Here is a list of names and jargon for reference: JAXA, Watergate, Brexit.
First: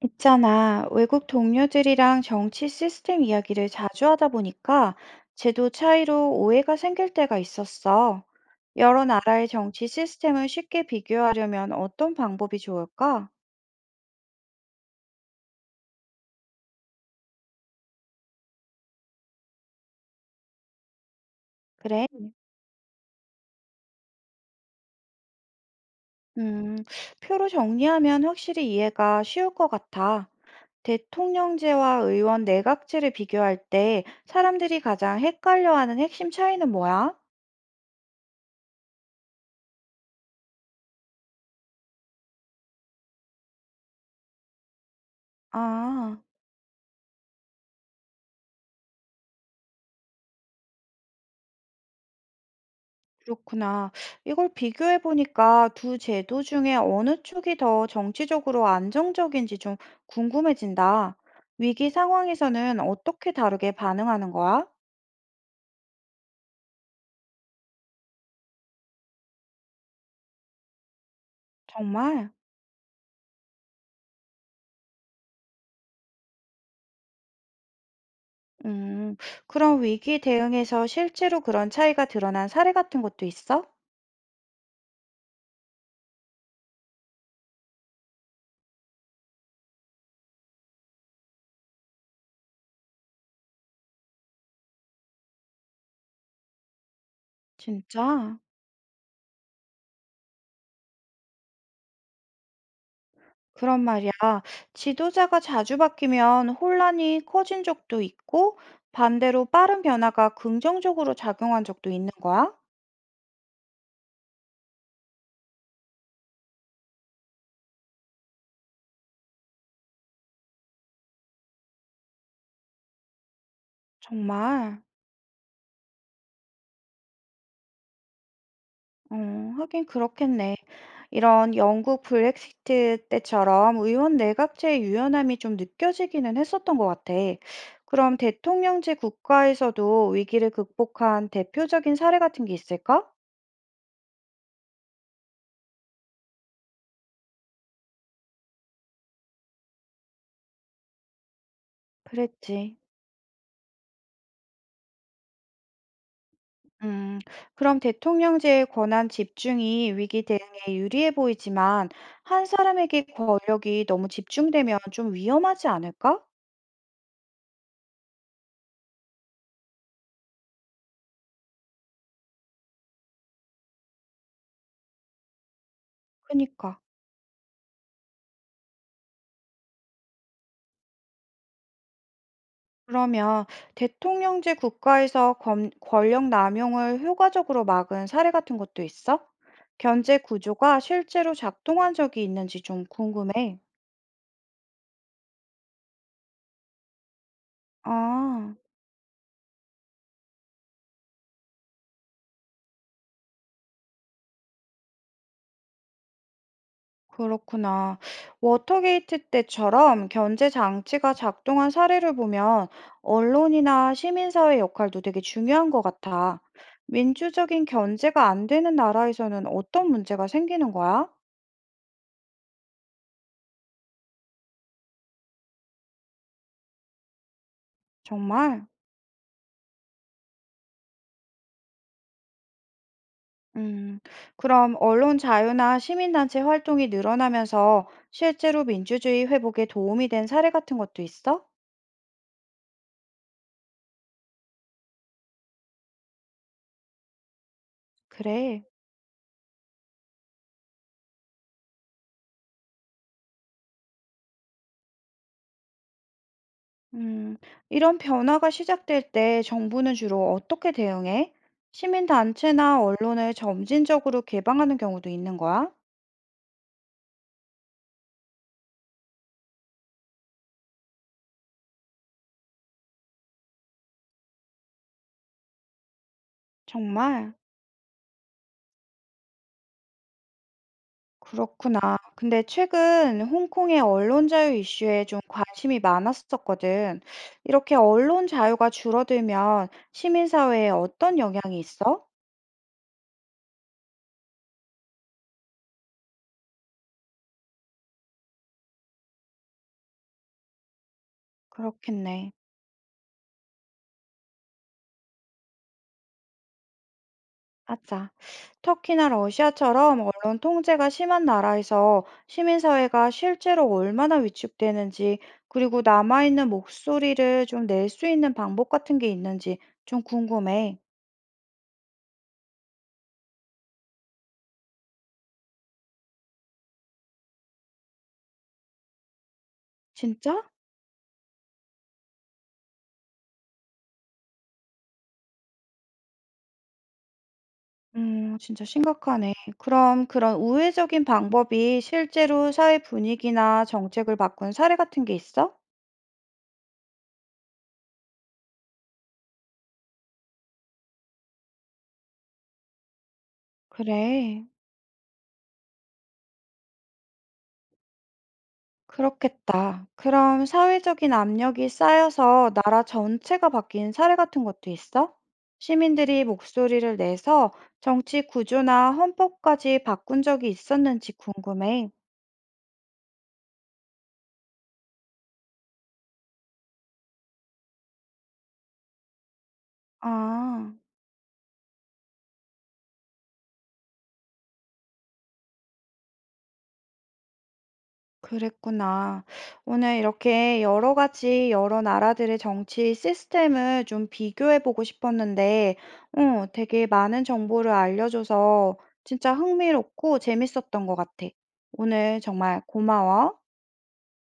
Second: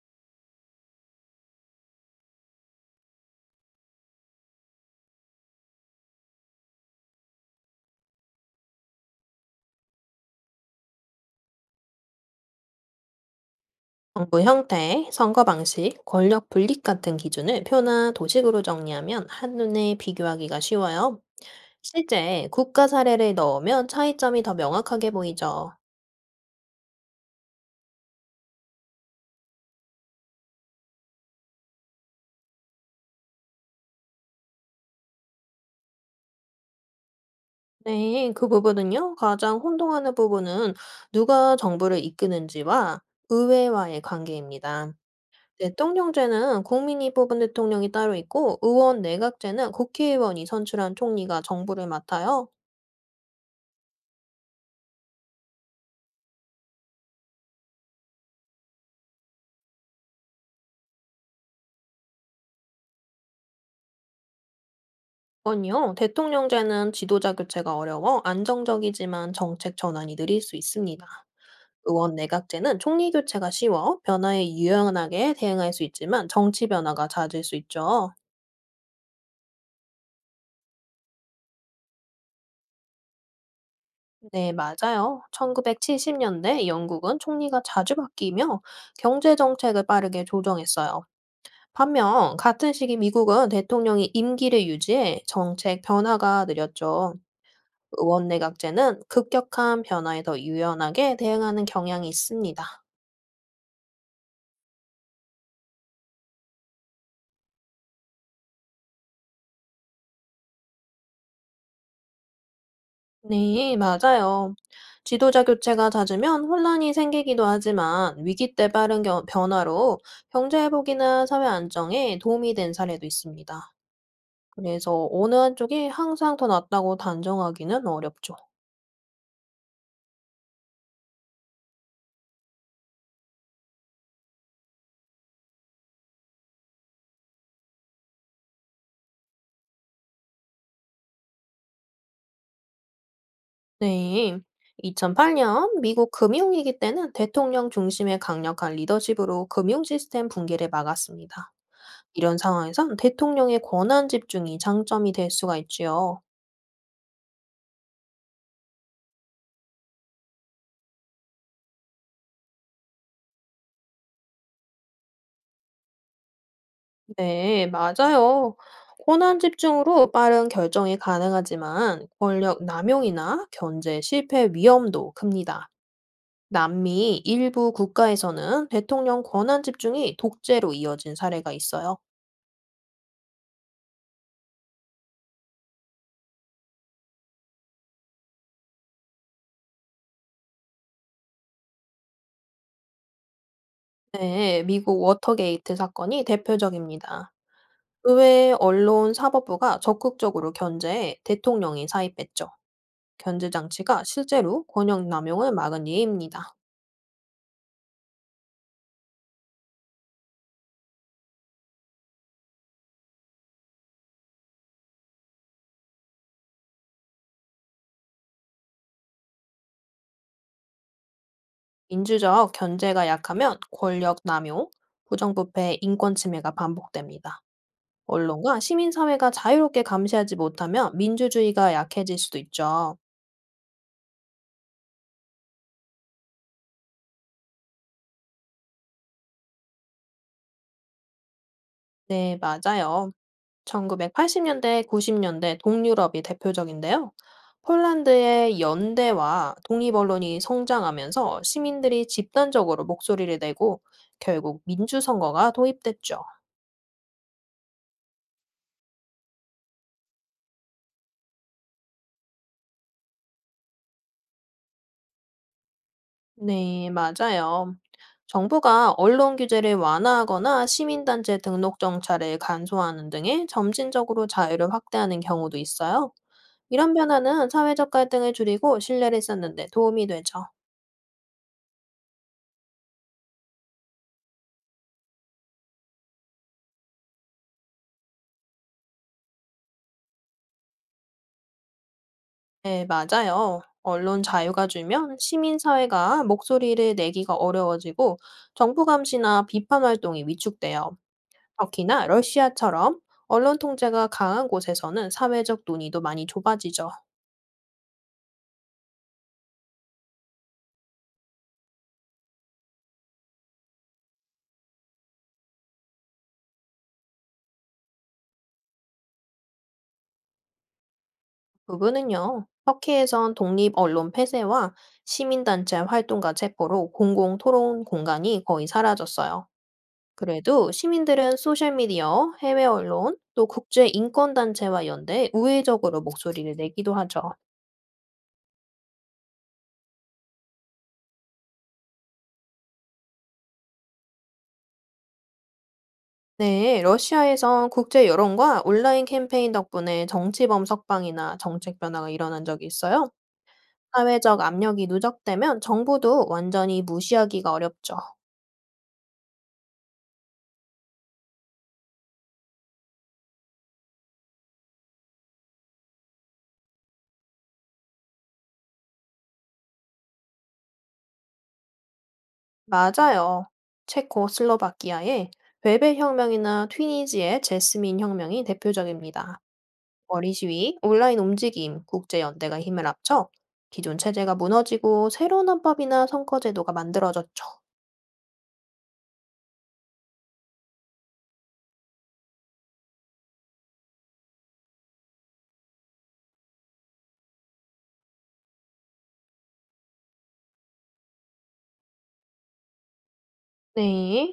있잖아, 외국 동료들이랑 정치 시스템 이야기를 자주 하다 보니까 제도 차이로 오해가 생길 때가 있었어. 여러 나라의 정치 시스템을 쉽게 비교하려면 어떤 방법이 좋을까? 정부 형태, 선거 방식, 권력 분립 같은 기준을 표나 도식으로 정리하면 한눈에 비교하기가 쉬워요. 그래. 실제 국가 사례를 넣으면 차이점이 더 명확하게 보이죠. 음, 표로 정리하면 확실히 이해가 쉬울 것 같아. 대통령제와 의원 내각제를 비교할 때 사람들이 가장 헷갈려하는 핵심 차이는 뭐야? 네, 그 부분은요. 가장 혼동하는 부분은 누가 정부를 이끄는지와 의회와의 관계입니다. 아. 대통령제는 국민이 뽑은 대통령이 따로 있고 의원 내각제는 국회의원이 선출한 총리가 정부를 맡아요. 그렇구나. 이걸 비교해 보니까 두 제도 중에 어느 쪽이 더 정치적으로 안정적인지 좀 궁금해진다. 위기 상황에서는 어떻게 다르게 반응하는 거야? 건요, 대통령제는 지도자 교체가 어려워 안정적이지만 정책 전환이 느릴 수 있습니다. 의원 정말? 내각제는 총리 교체가 쉬워 변화에 유연하게 대응할 수 있지만 정치 변화가 잦을 수 있죠. 음, 그런 위기 대응에서 실제로 그런 차이가 드러난 사례 같은 것도 있어? 네, 맞아요. 1970년대 영국은 총리가 자주 바뀌며 경제 정책을 빠르게 조정했어요. 반면 같은 시기 미국은 대통령이 임기를 유지해 정책 변화가 느렸죠. 의원 진짜? 내각제는 급격한 변화에 더 유연하게 대응하는 경향이 있습니다. 그런 말이야. 지도자가 자주 바뀌면 혼란이 커진 적도 있고, 반대로 빠른 변화가 긍정적으로 작용한 적도 있는 거야? 네, 맞아요. 지도자 교체가 잦으면 혼란이 생기기도 하지만 위기 때 빠른 변화로 경제 회복이나 사회 안정에 도움이 된 사례도 있습니다. 정말? 그래서 어느 한쪽이 항상 더 낫다고 단정하기는 어렵죠. 어, 하긴 그렇겠네. 이런 영국 브렉시트 때처럼 의원 내각제의 유연함이 좀 느껴지기는 했었던 것 같아. 그럼 대통령제 국가에서도 위기를 극복한 대표적인 사례 같은 게 있을까? 네. 2008년 미국 금융위기 때는 대통령 중심의 강력한 리더십으로 금융 시스템 붕괴를 막았습니다. 이런 그랬지. 상황에선 대통령의 권한 집중이 장점이 될 수가 있지요. 음, 그럼 대통령제의 권한 집중이 위기 대응에 유리해 보이지만 한 사람에게 권력이 너무 집중되면 좀 위험하지 않을까? 네, 맞아요. 권한 집중으로 빠른 결정이 가능하지만 권력 남용이나 견제 실패 위험도 큽니다. 그니까. 남미 일부 국가에서는 대통령 권한 집중이 독재로 이어진 사례가 있어요. 그러면 대통령제 국가에서 권력 남용을 효과적으로 막은 사례 같은 것도 있어? 견제 구조가 실제로 작동한 적이 있는지 좀 궁금해. 네, 미국 워터게이트 사건이 대표적입니다. 의회 아, 언론 사법부가 적극적으로 견제해 대통령이 사입했죠. 견제 장치가 실제로 권력 남용을 막은 예입니다. 그렇구나. 워터게이트 때처럼 견제 장치가 작동한 사례를 보면 언론이나 시민사회 역할도 되게 중요한 것 같아. 민주적인 견제가 안 되는 나라에서는 어떤 문제가 생기는 거야? 민주적 견제가 약하면 권력 남용, 부정부패, 인권 침해가 반복됩니다. 언론과 정말? 시민사회가 자유롭게 감시하지 못하면 민주주의가 약해질 수도 있죠. 음, 그럼 언론 자유나 시민단체 활동이 늘어나면서 실제로 민주주의 회복에 도움이 된 사례 같은 것도 있어? 네, 맞아요. 1980년대, 90년대 동유럽이 대표적인데요. 폴란드의 그래. 연대와 독립언론이 성장하면서 시민들이 집단적으로 목소리를 내고 결국 민주선거가 도입됐죠. 음, 이런 변화가 시작될 때 정부는 주로 어떻게 대응해? 시민단체나 언론을 점진적으로 개방하는 경우도 있는 거야? 네, 맞아요. 정부가 언론 규제를 완화하거나 시민단체 등록 정찰을 간소화하는 등의 점진적으로 자유를 확대하는 경우도 있어요. 이런 정말? 변화는 사회적 갈등을 줄이고 신뢰를 쌓는 데 도움이 되죠. 그렇구나. 근데 최근 홍콩의 언론 자유 이슈에 좀 관심이 많았었거든. 이렇게 언론 자유가 줄어들면 시민사회에 어떤 영향이 있어? 네, 맞아요. 언론 자유가 줄면 시민사회가 목소리를 내기가 어려워지고 정부 감시나 비판 활동이 위축돼요. 터키나 그렇겠네. 러시아처럼 언론 통제가 강한 곳에서는 사회적 논의도 많이 좁아지죠. 맞아. 터키나 러시아처럼 언론 통제가 심한 나라에서 시민사회가 실제로 얼마나 위축되는지, 그리고 남아있는 목소리를 좀 낼 수 있는 방법 같은 게 있는지 좀 궁금해. 부분은요, 터키에선 독립 언론 폐쇄와 시민단체 활동가 체포로 공공 토론 공간이 거의 사라졌어요. 진짜? 그래도 시민들은 소셜미디어, 해외 언론, 또 국제 인권단체와 연대 우회적으로 목소리를 내기도 하죠. 진짜 심각하네. 그럼 그런 우회적인 방법이 실제로 사회 분위기나 정책을 바꾼 사례 같은 게 있어? 네, 러시아에선 국제 여론과 온라인 캠페인 덕분에 정치범 석방이나 정책 변화가 일어난 적이 있어요. 사회적 그래. 압력이 누적되면 정부도 완전히 무시하기가 어렵죠. 그렇겠다. 그럼 사회적인 압력이 쌓여서 나라 전체가 바뀐 사례 같은 것도 있어? 시민들이 목소리를 내서 정치 구조나 헌법까지 바꾼 적이 있었는지 궁금해. 맞아요. 체코 슬로바키아의 벨벳 혁명이나 튀니지의 제스민 혁명이 대표적입니다. 거리 아, 시위, 온라인 움직임, 국제연대가 힘을 합쳐 기존 체제가 무너지고 새로운 헌법이나 선거제도가 만들어졌죠. 그랬구나. 오늘 이렇게 여러 가지 여러 나라들의 정치 시스템을 좀 비교해 보고 싶었는데, 되게 많은 정보를 알려줘서 진짜 흥미롭고 재밌었던 것 같아. 오늘 정말 고마워. 네.